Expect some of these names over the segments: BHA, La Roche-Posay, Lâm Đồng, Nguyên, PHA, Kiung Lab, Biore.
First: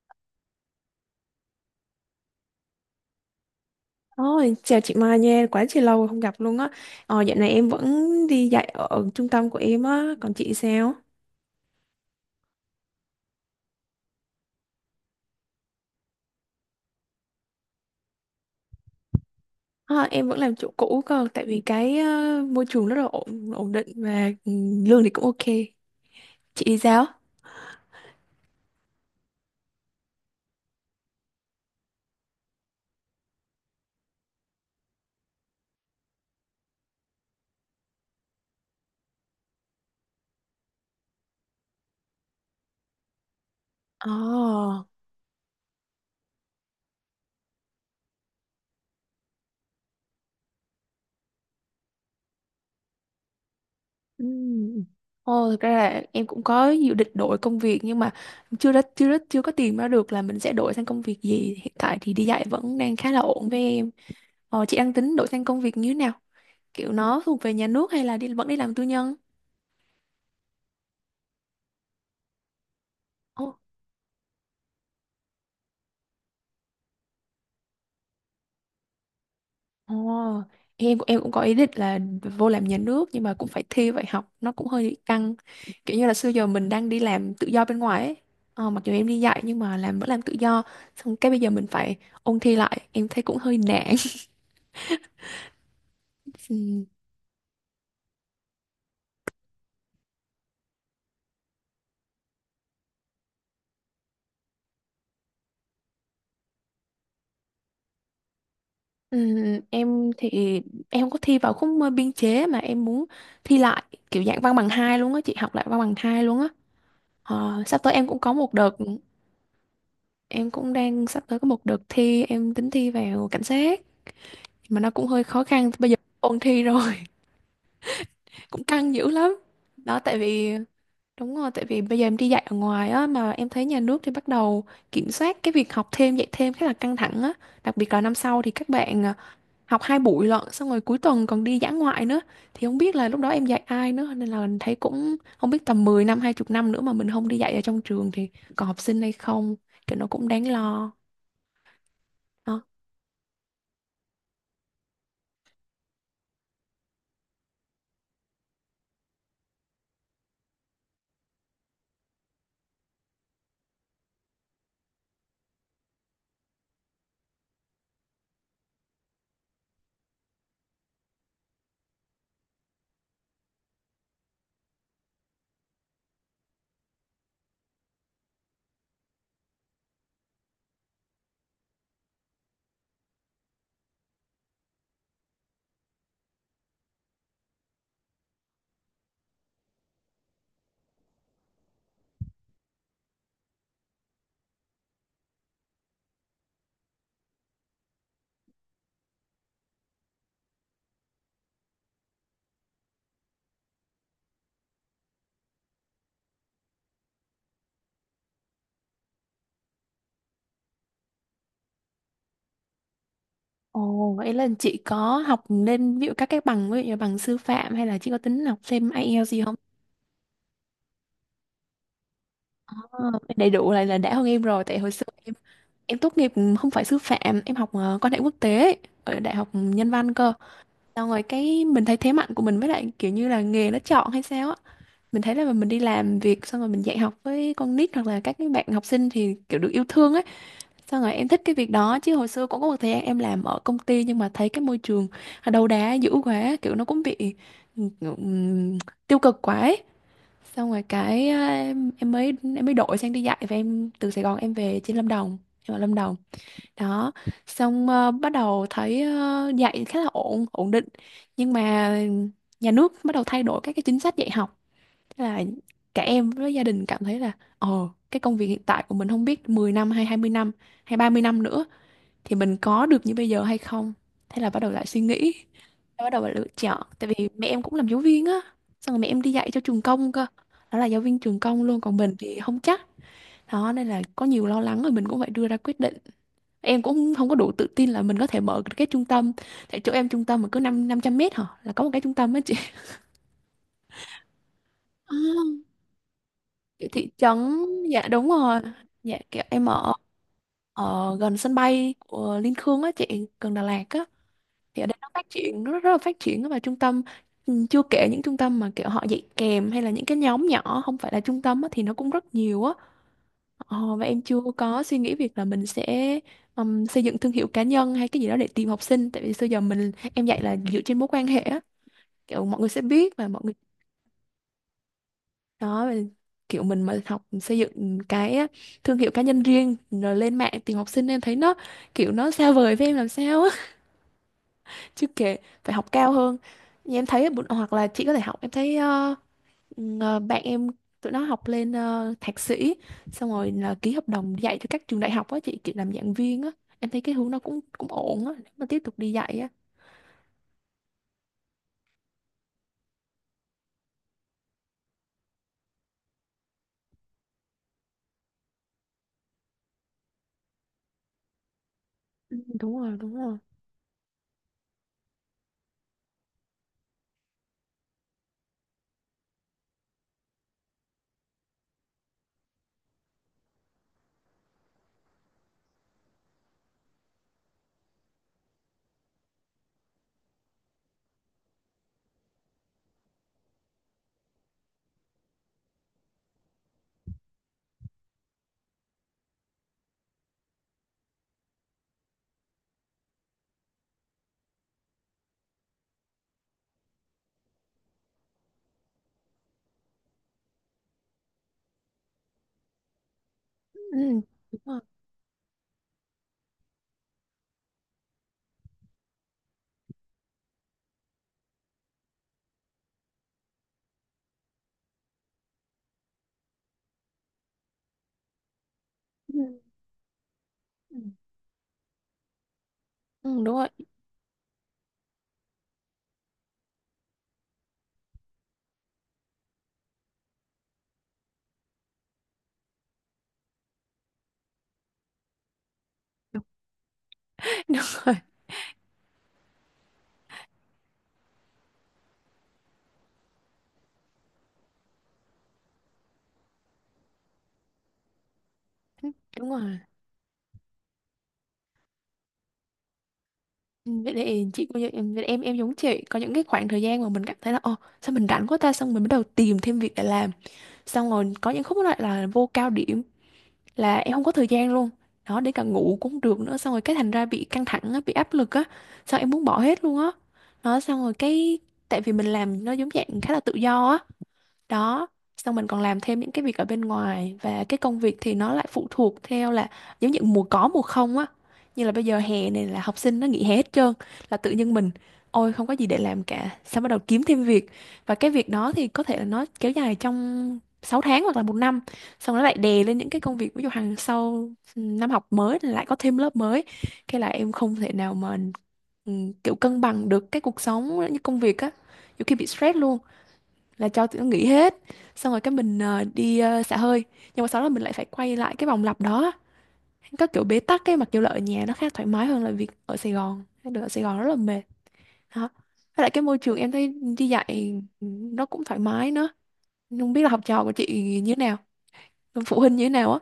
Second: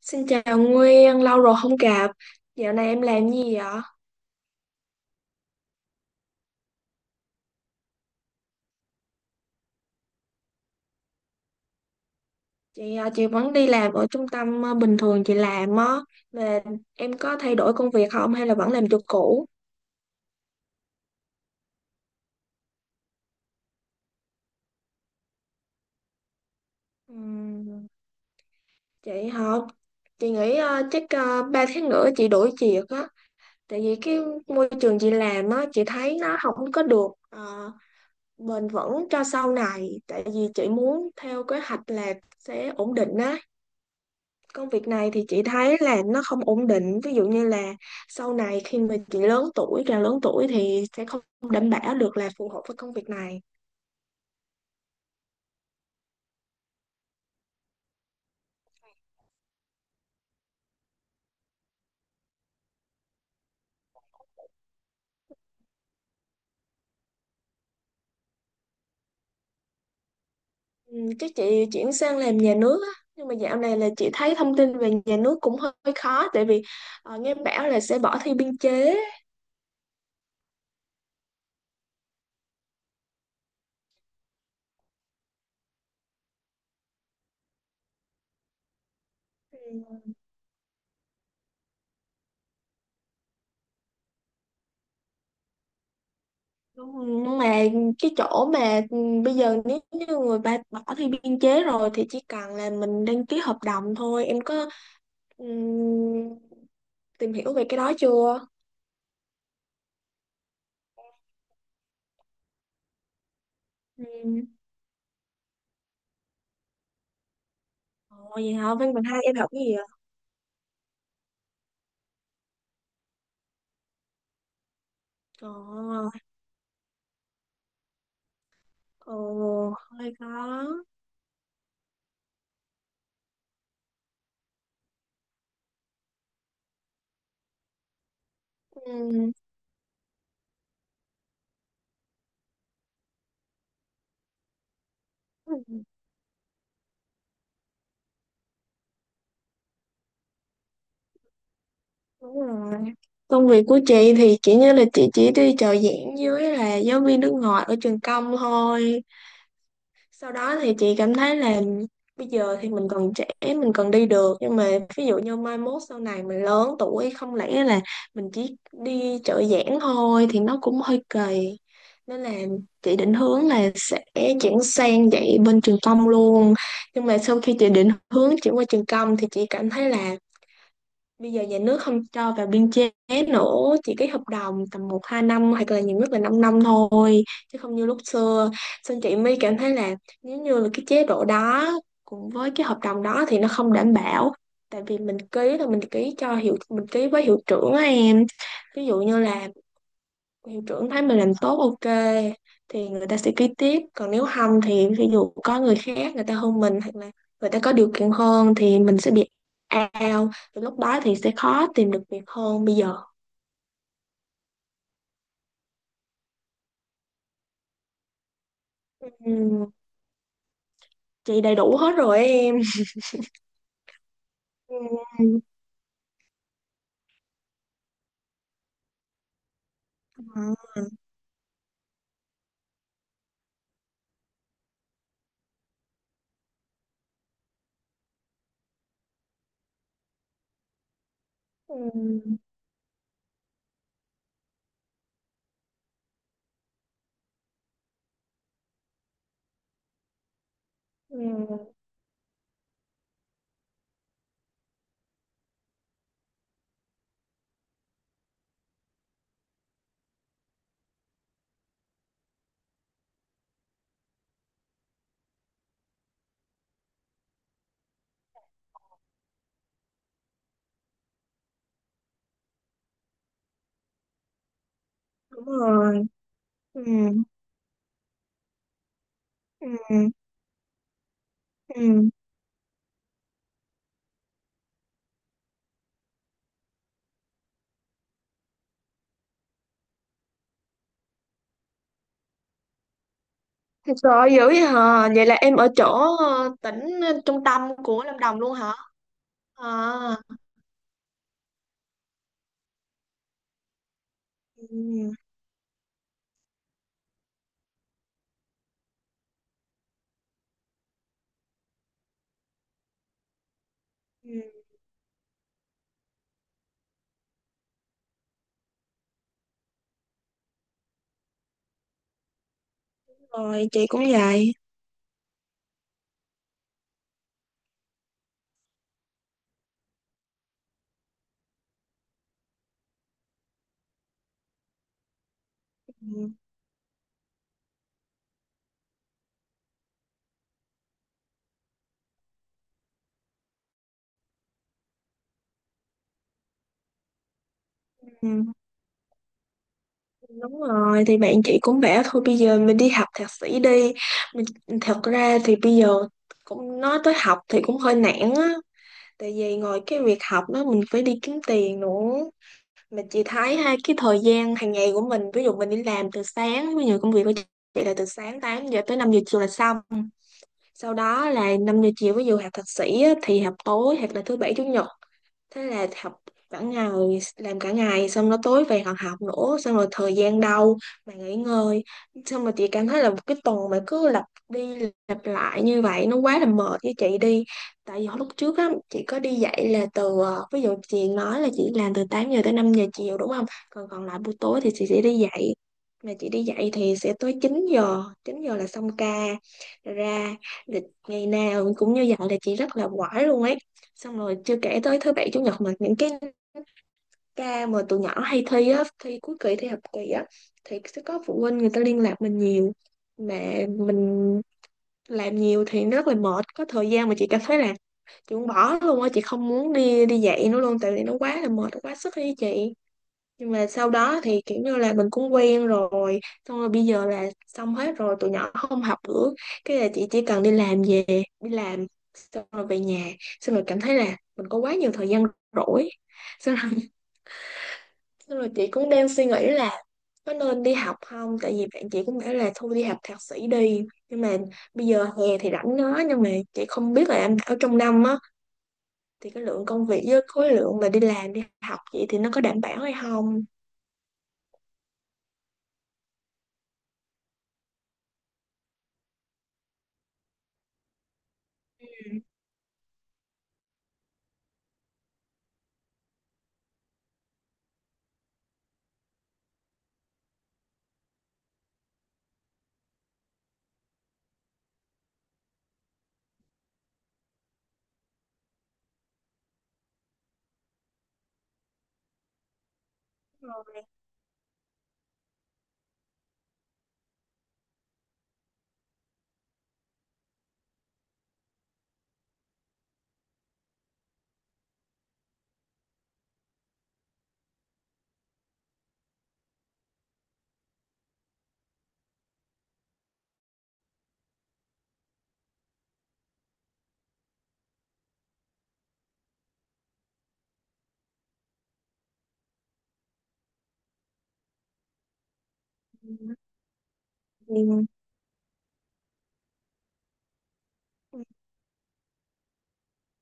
Xin chào Nguyên, lâu rồi không gặp. Dạo này em làm gì vậy? Ôi, chào chị Mai nha, quá chị lâu rồi không gặp luôn á. Dạo này em vẫn đi dạy ở trung tâm của em á, còn chị sao? Chị à, chị vẫn đi làm ở trung tâm à, bình thường chị làm á. Mà em có thay đổi công việc không hay là vẫn làm chỗ cũ? Ờ, em vẫn làm chỗ cũ cơ, tại vì cái môi trường rất là ổn, ổn định và lương thì cũng ok. Chị đi sao? Ừm, chị hả? Chị nghĩ à, chắc 3 tháng nữa chị đổi việc á. Tại vì cái môi trường chị làm á, chị thấy nó không có được à, bền vững cho sau này. Tại vì chị muốn theo kế hoạch là sẽ ổn định á. Công Ồ, việc này thì chị thấy là nó không ổn định, ví dụ như là sau này khi mà chị lớn tuổi, càng lớn tuổi thì sẽ không đảm bảo được là phù hợp với công việc này. ừ. Ồ, thực ra là em cũng có dự định đổi công việc nhưng mà chưa có tìm ra được là mình sẽ đổi sang công việc gì. Hiện tại thì đi dạy vẫn đang khá là ổn với em. Chị đang tính đổi sang công việc như thế nào? Kiểu nó thuộc về nhà nước hay là vẫn đi làm tư nhân? Ừ, chắc chị chuyển sang làm nhà nước á, nhưng mà Ồ, dạo này là chị thấy thông tin về nhà nước cũng hơi hơi khó, tại vì nghe bảo là sẽ bỏ thi biên chế. ồ, em cũng có ý định là vô làm nhà nước nhưng mà cũng phải thi vậy học nó cũng hơi căng, kiểu như là xưa giờ mình đang đi làm tự do bên ngoài ấy. Mặc dù em đi dạy Ừ, nhưng mà vẫn làm tự do, xong cái bây giờ mình phải ôn thi lại em thấy cũng hơi nản. Ừ. Nhưng mà cái chỗ mà bây giờ nếu như người ta bỏ thi biên chế rồi thì chỉ cần là mình đăng ký hợp đồng thôi, em có ừ, tìm hiểu về cái đó chưa? Ừ, em thì em không có thi vào khúc biên chế, mà em muốn thi lại Ừ. kiểu dạng văn bằng hai luôn á chị, học lại văn bằng hai luôn á. Sắp tới em cũng Ồ, có vậy một hả? đợt Văn bằng hai em học cái gì vậy? em cũng đang sắp tới có một đợt thi, em tính thi vào cảnh sát, mà nó cũng hơi khó khăn, bây giờ Ồ, ôn thi rồi. Cũng căng dữ lắm ồ, đó. hơi Tại vì khó. Đúng rồi, tại vì bây giờ em đi dạy ở ngoài á, mà em thấy nhà nước thì bắt đầu kiểm soát cái việc học thêm dạy thêm khá là căng thẳng á. Đặc biệt là năm sau thì các Ừ, bạn học hai buổi lận, xong rồi cuối tuần còn đi dã ngoại nữa, thì không biết là lúc đó em dạy ai nữa, nên là thấy cũng không biết ừ, tầm 10 năm 20 năm nữa mà mình không đi dạy ở trong trường thì còn học sinh hay không. Kiểu nó cũng đáng lo. đúng rồi. Công việc của chị thì chỉ như là chị chỉ đi trợ giảng với là giáo viên nước ngoài ở trường công thôi. Sau đó thì chị cảm thấy là bây giờ thì mình còn trẻ, mình còn đi được, nhưng mà ví dụ như mai mốt sau này mình lớn tuổi, không lẽ là mình chỉ đi trợ giảng thôi thì nó cũng hơi kỳ, nên là chị định hướng là sẽ chuyển sang dạy bên trường công luôn. Nhưng mà sau khi chị định hướng chuyển qua trường công thì chị cảm thấy là bây giờ nhà nước không cho vào biên chế nữa, chỉ cái hợp đồng tầm một hai năm, hoặc là nhiều nhất là 5 năm thôi, chứ không như lúc xưa. Xong chị mới cảm thấy là nếu như là cái chế độ đó cùng với cái hợp đồng đó thì nó không đảm bảo, tại vì mình ký là mình ký cho hiệu, mình ký với hiệu trưởng á em. Ví dụ như là hiệu trưởng thấy mình làm tốt, ok thì người ta sẽ ký tiếp, còn nếu không thì ví dụ có người khác người ta hơn mình, hoặc là người ta có điều kiện hơn thì mình sẽ bị out, thì lúc đó thì sẽ khó tìm được việc hơn bây giờ. Ồ, vậy là chị có học lên ví dụ các cái bằng, ví dụ như bằng sư phạm, hay là chị có tính học thêm IELTS gì không? Ừm, chị đầy đủ hết rồi em. Ờ, Đầy đủ lại là đã hơn em rồi, tại hồi xưa em Ừm, em tốt nghiệp không phải sư phạm, em học quan hệ quốc tế ấy, ở đại học nhân văn cơ. à, Xong rồi cái mình thấy thế mạnh của mình, với lại kiểu như là nghề nó chọn hay sao á, mình thấy là mình đi làm việc xong rồi mình dạy học với con nít hoặc là các cái bạn học sinh thì kiểu được yêu thương ấy. Xong rồi em thích cái việc đó, chứ hồi ừm, xưa cũng có một thời gian em làm ở công ty, nhưng mà thấy cái môi trường đầu đá dữ quá, kiểu nó cũng bị ừm, tiêu cực quá ấy. Xong rồi cái à, ừm, em, em mới em mới đổi sang đi dạy, và em từ Sài Gòn em về trên Lâm Đồng, em ở Lâm Đồng đó. Xong bắt đầu thấy dạy khá là ổn, ổn định, nhưng mà nhà nước bắt đầu thay đổi các cái chính sách dạy học. Thế là cả em với gia đình cảm thấy là ồ, cái công việc hiện tại của mình không biết 10 năm hay 20 năm hay 30 năm nữa thì mình có được như bây giờ hay không. Thế là bắt đầu lại suy nghĩ, đúng rồi. bắt đầu lại lựa chọn. Tại Ừm, vì mẹ em cũng làm giáo viên á, xong rồi mẹ em đi dạy cho trường ừm, công cơ, đó là giáo viên trường công luôn, còn ừm. mình thì không chắc. Đó nên là có nhiều lo lắng, rồi mình cũng phải đưa ra quyết định. Em cũng không có đủ tự tin là mình có thể mở được cái trung tâm, tại chỗ em trung tâm mà cứ năm 500 mét hả là có một cái trung tâm á chị. Thật sự dữ vậy hả, À, vậy là em ở chỗ tỉnh kiểu thị trấn, trung tâm của dạ Lâm đúng Đồng luôn rồi, hả? dạ kiểu em À, ở ở gần sân bay của Liên Khương á chị, gần Đà Lạt á. Thì ở đây nó ừm. phát triển, nó rất, rất là phát triển á, và trung tâm, chưa kể những trung tâm mà kiểu họ dạy kèm, hay là những cái nhóm nhỏ không phải là trung tâm á, thì nó cũng rất nhiều á. Và em chưa Ừ. có suy nghĩ việc là mình sẽ xây dựng thương hiệu cá nhân hay cái gì đó để tìm học sinh, tại vì xưa giờ em dạy là dựa trên mối quan hệ á, kiểu mọi người sẽ biết và mọi người, Rồi chị cũng vậy. đó, và kiểu mình mà học xây dựng cái thương hiệu cá nhân riêng rồi lên mạng tìm học sinh, em thấy nó kiểu nó xa vời với em làm sao á. Chứ kể phải học cao Ừ. hơn. Như em thấy hoặc là chị có thể học, em thấy bạn em tụi nó học lên thạc sĩ, xong rồi là ký hợp đồng dạy cho các trường đại học á chị, kiểu làm giảng viên á. Em thấy cái hướng nó cũng cũng ổn á, Ừ. nếu mà tiếp tục đi dạy á. Đúng rồi, thì bạn chị cũng bảo thôi bây giờ mình đi học thạc sĩ đi, mình thật ra thì bây giờ cũng nói tới học thì cũng hơi nản á, tại vì ngoài cái việc học đó mình phải đi kiếm tiền nữa, Ừ, đúng rồi, mà đúng chị rồi. thấy ha, cái thời gian hàng ngày của mình, ví dụ mình đi làm từ sáng, ví dụ công việc của chị là từ sáng 8 giờ tới 5 giờ chiều là xong. Sau đó là 5 giờ chiều ví dụ học thạc sĩ á, thì học tối hoặc là thứ bảy chủ nhật, thế là học cả ngày, làm cả ngày xong nó tối về còn học nữa, xong rồi thời gian đâu mà nghỉ ngơi. Xong rồi chị cảm thấy là một cái tuần mà cứ lặp đi lặp lại như vậy nó quá là mệt với chị đi. Tại vì hồi lúc trước á chị có đi dạy là từ ví dụ chị nói là chị làm từ 8 giờ tới 5 giờ chiều đúng không, còn còn lại buổi tối thì chị sẽ đi dạy, mà chị đi dạy thì sẽ tới 9 giờ, 9 giờ là xong ca. Rồi ra. Thì ngày nào cũng như vậy là chị rất là quải luôn ấy. Ừ, Xong rồi chưa đúng rồi. kể tới thứ bảy chủ nhật mà những cái ca mà tụi nhỏ hay thi á, thi cuối kỳ, thi học kỳ á, thì sẽ có phụ huynh người ta liên lạc mình nhiều, mà mình làm nhiều thì nó rất là mệt, có thời gian mà chị cảm thấy là chị muốn bỏ luôn á, chị Ừ, không muốn đi đi dạy nữa luôn, tại ừ, vì nó quá là mệt, nó quá sức đi chị. đúng Nhưng mà rồi. sau đó thì kiểu như là mình cũng quen rồi, xong rồi bây giờ là xong hết rồi tụi nhỏ không học nữa, cái là chị chỉ cần đi làm về, đi làm xong rồi về nhà, xong rồi cảm thấy là mình có quá nhiều thời gian rỗi. Xong rồi, Đúng rồi, xong rồi chị cũng đang suy nghĩ là có nên đi học không, tại vì bạn chị cũng bảo là thôi đi học thạc sĩ đi, nhưng mà bây giờ hè thì rảnh nó, nhưng mà chị không biết là em ở trong năm á, thì cái đúng lượng rồi. công việc với khối lượng mà đi làm đi học vậy thì nó có đảm bảo hay không. Ừ, vậy thì chị cũng như em, em giống chị, có những cái khoảng thời gian mà mình cảm thấy là ồ, sao mình rảnh quá ta, xong mình bắt đầu tìm thêm việc để làm. Xong rồi có những khúc lại là vô cao điểm, là em không có thời gian luôn, đó, để cả ngủ cũng không được nữa, xong rồi cái thành ra bị căng thẳng á, bị áp lực á, xong em muốn bỏ hết luôn á. Đó, xong rồi cái tại vì mình làm nó giống dạng khá là tự do á. Đó, xong mình còn làm thêm những cái việc ở bên ngoài, và cái công việc thì nó lại phụ thuộc theo là giống như mùa có mùa không á, như là bây giờ hè này là học sinh nó nghỉ hè hết trơn, là tự nhiên mình ôi không có gì để làm cả, xong bắt đầu kiếm thêm việc. Và cái việc đó thì có thể là nó kéo dài trong 6 tháng hoặc là một năm, xong nó lại đè lên những cái công việc ví dụ hàng sau. Năm học mới thì lại có thêm lớp mới, cái là em không thể nào mà ừ, kiểu cân bằng được cái cuộc sống như công việc á. Nhiều khi bị stress luôn, là cho tụi nó nghỉ hết, xong rồi cái mình đi xả hơi, nhưng mà sau đó mình lại phải quay lại cái vòng lặp đó, có kiểu bế tắc ấy. Mặc dù là ở nhà nó khá thoải mái hơn là việc ở Sài Gòn, được, ở Sài Gòn rất là mệt đó. Với lại cái môi trường em thấy đi dạy Ừ. nó cũng thoải mái nữa. Nhưng không biết là học trò của chị như thế nào, phụ huynh như thế nào á,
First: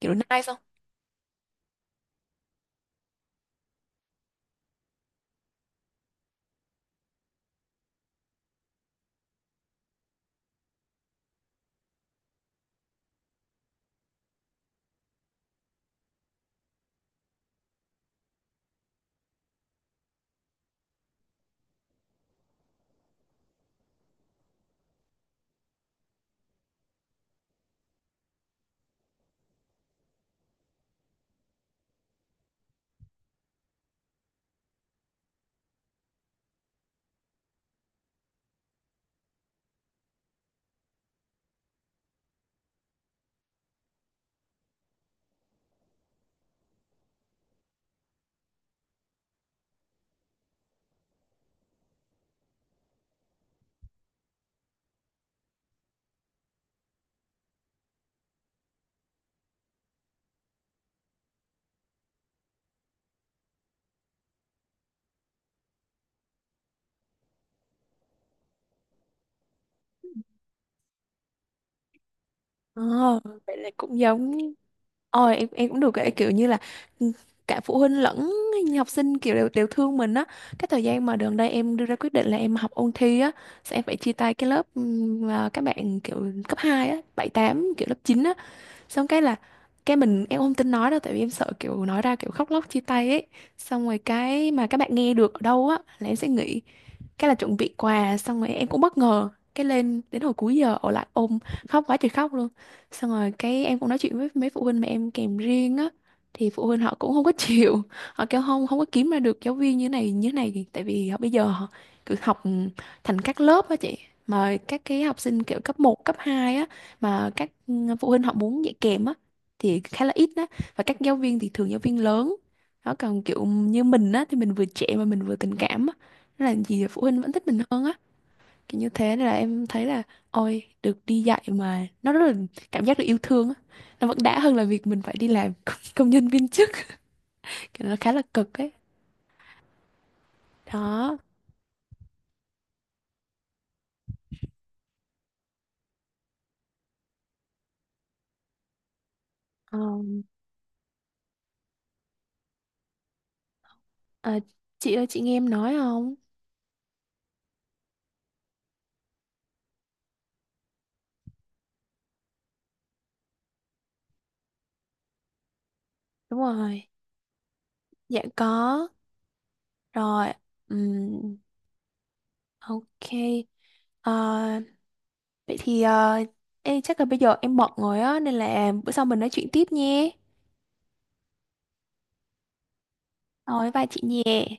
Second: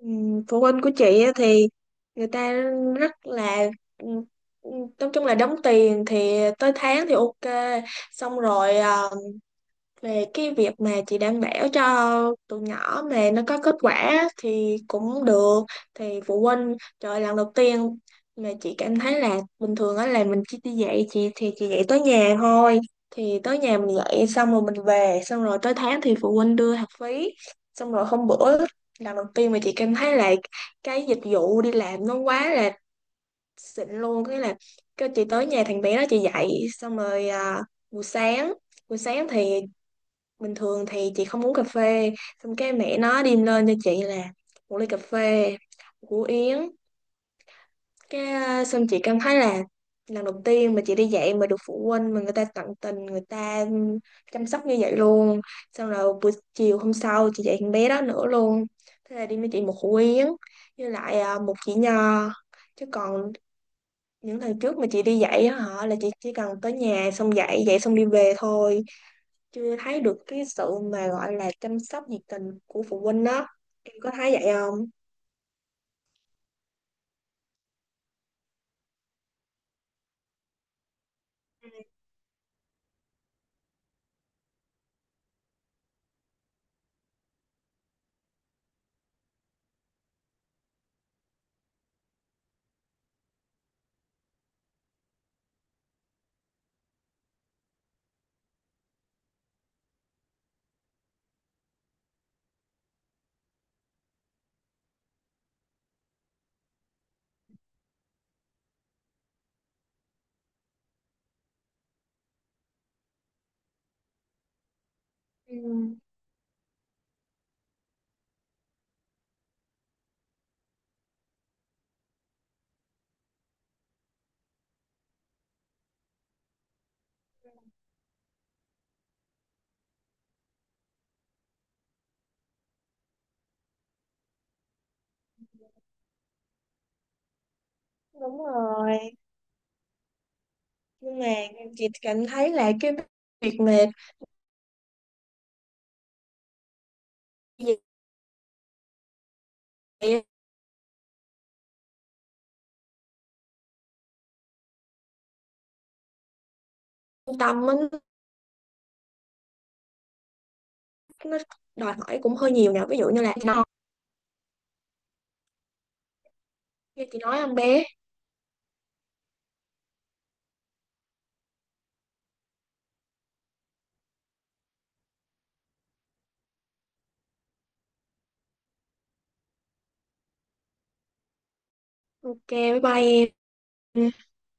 kiểu nice không. phụ huynh của chị á thì người ta rất là ừm, ừm, nói chung là đóng tiền thì tới tháng thì ok. Xong rồi về cái việc mà chị đảm bảo cho tụi nhỏ mà nó có kết quả thì cũng được, thì phụ huynh, trời ơi, lần đầu tiên mà chị cảm thấy là bình thường á là mình chỉ đi dạy, chị thì chị dạy tới nhà thôi, thì tới nhà mình dạy xong rồi mình về, xong rồi tới tháng thì phụ huynh đưa học phí. Xong rồi hôm bữa, lần đầu tiên mà chị cảm thấy là cái dịch vụ đi làm nó quá là xịn luôn, cái là cái chị tới nhà thằng bé đó chị dạy xong rồi buổi sáng, buổi sáng thì bình thường thì chị không uống cà phê, xong cái mẹ nó đem lên cho chị là một ly cà phê, một củ yến, cái xong chị cảm thấy là lần đầu tiên mà chị đi dạy mà được phụ huynh mà người ta tận tình người ta chăm sóc như vậy luôn. Xong rồi buổi chiều hôm sau chị dạy con bé đó nữa luôn, thế là đi với chị một củ yến với lại một chỉ nho, chứ còn những lần trước mà chị đi dạy á hả là chị chỉ cần tới nhà xong dạy dạy xong đi về thôi, chưa thấy được cái sự mà gọi là chăm sóc nhiệt tình của phụ Ồ, huynh đó, vậy là em cũng có thấy giống. vậy không? Ôi, em cũng được cái kiểu như là, ừ, cả phụ huynh lẫn học sinh kiểu đều đều thương mình á. Cái thời gian mà gần đây em đưa ra quyết định là em học ôn thi á, sẽ phải chia tay cái lớp mà các bạn kiểu cấp 2 á, 7 tám, kiểu lớp 9 á, xong cái là cái em không tin nói đâu, tại vì em sợ kiểu nói ra kiểu khóc lóc chia tay ấy. Xong rồi cái mà các bạn nghe được ở đâu á là em sẽ nghỉ, cái là chuẩn bị quà, xong rồi em cũng bất ngờ, cái lên đến hồi cuối giờ ở lại ôm khóc quá trời khóc luôn. Xong rồi cái em cũng nói chuyện với mấy phụ huynh mà em kèm riêng á, thì phụ huynh họ cũng không có chịu. Họ kêu không không có kiếm ra được giáo viên như này như này, tại vì họ bây giờ họ cứ học thành các lớp á chị. Mà các cái học sinh kiểu cấp Ừ, một cấp 2 á, mà các phụ huynh họ muốn dạy kèm á thì khá là ít đó. Và các giáo viên thì thường giáo viên lớn đó, còn kiểu như mình á thì mình vừa trẻ mà mình vừa tình cảm á, nên là gì phụ huynh vẫn thích mình hơn á, kiểu như thế. Nên là em thấy là ôi được đi dạy mà nó rất là cảm giác được yêu thương á, nó vẫn đã hơn là việc mình phải đi làm công công nhân viên chức, kiểu nó khá là đúng cực ấy. rồi, Đó. nhưng mà chị cảm thấy là cái việc mà Ờm, dạy à, chị ơi, chị nghe em nói không? trung tâm á, nó đòi hỏi cũng hơi nhiều nè, ví dụ như là nó Đúng rồi, như chị nói em bé. dạ có rồi. Ừm, ok. Ờ, Vậy thì chắc là bây giờ em bận rồi á, nên là bữa sau mình nói chuyện tiếp nhé. Ok, bye bye Rồi, bye chị em. nhé.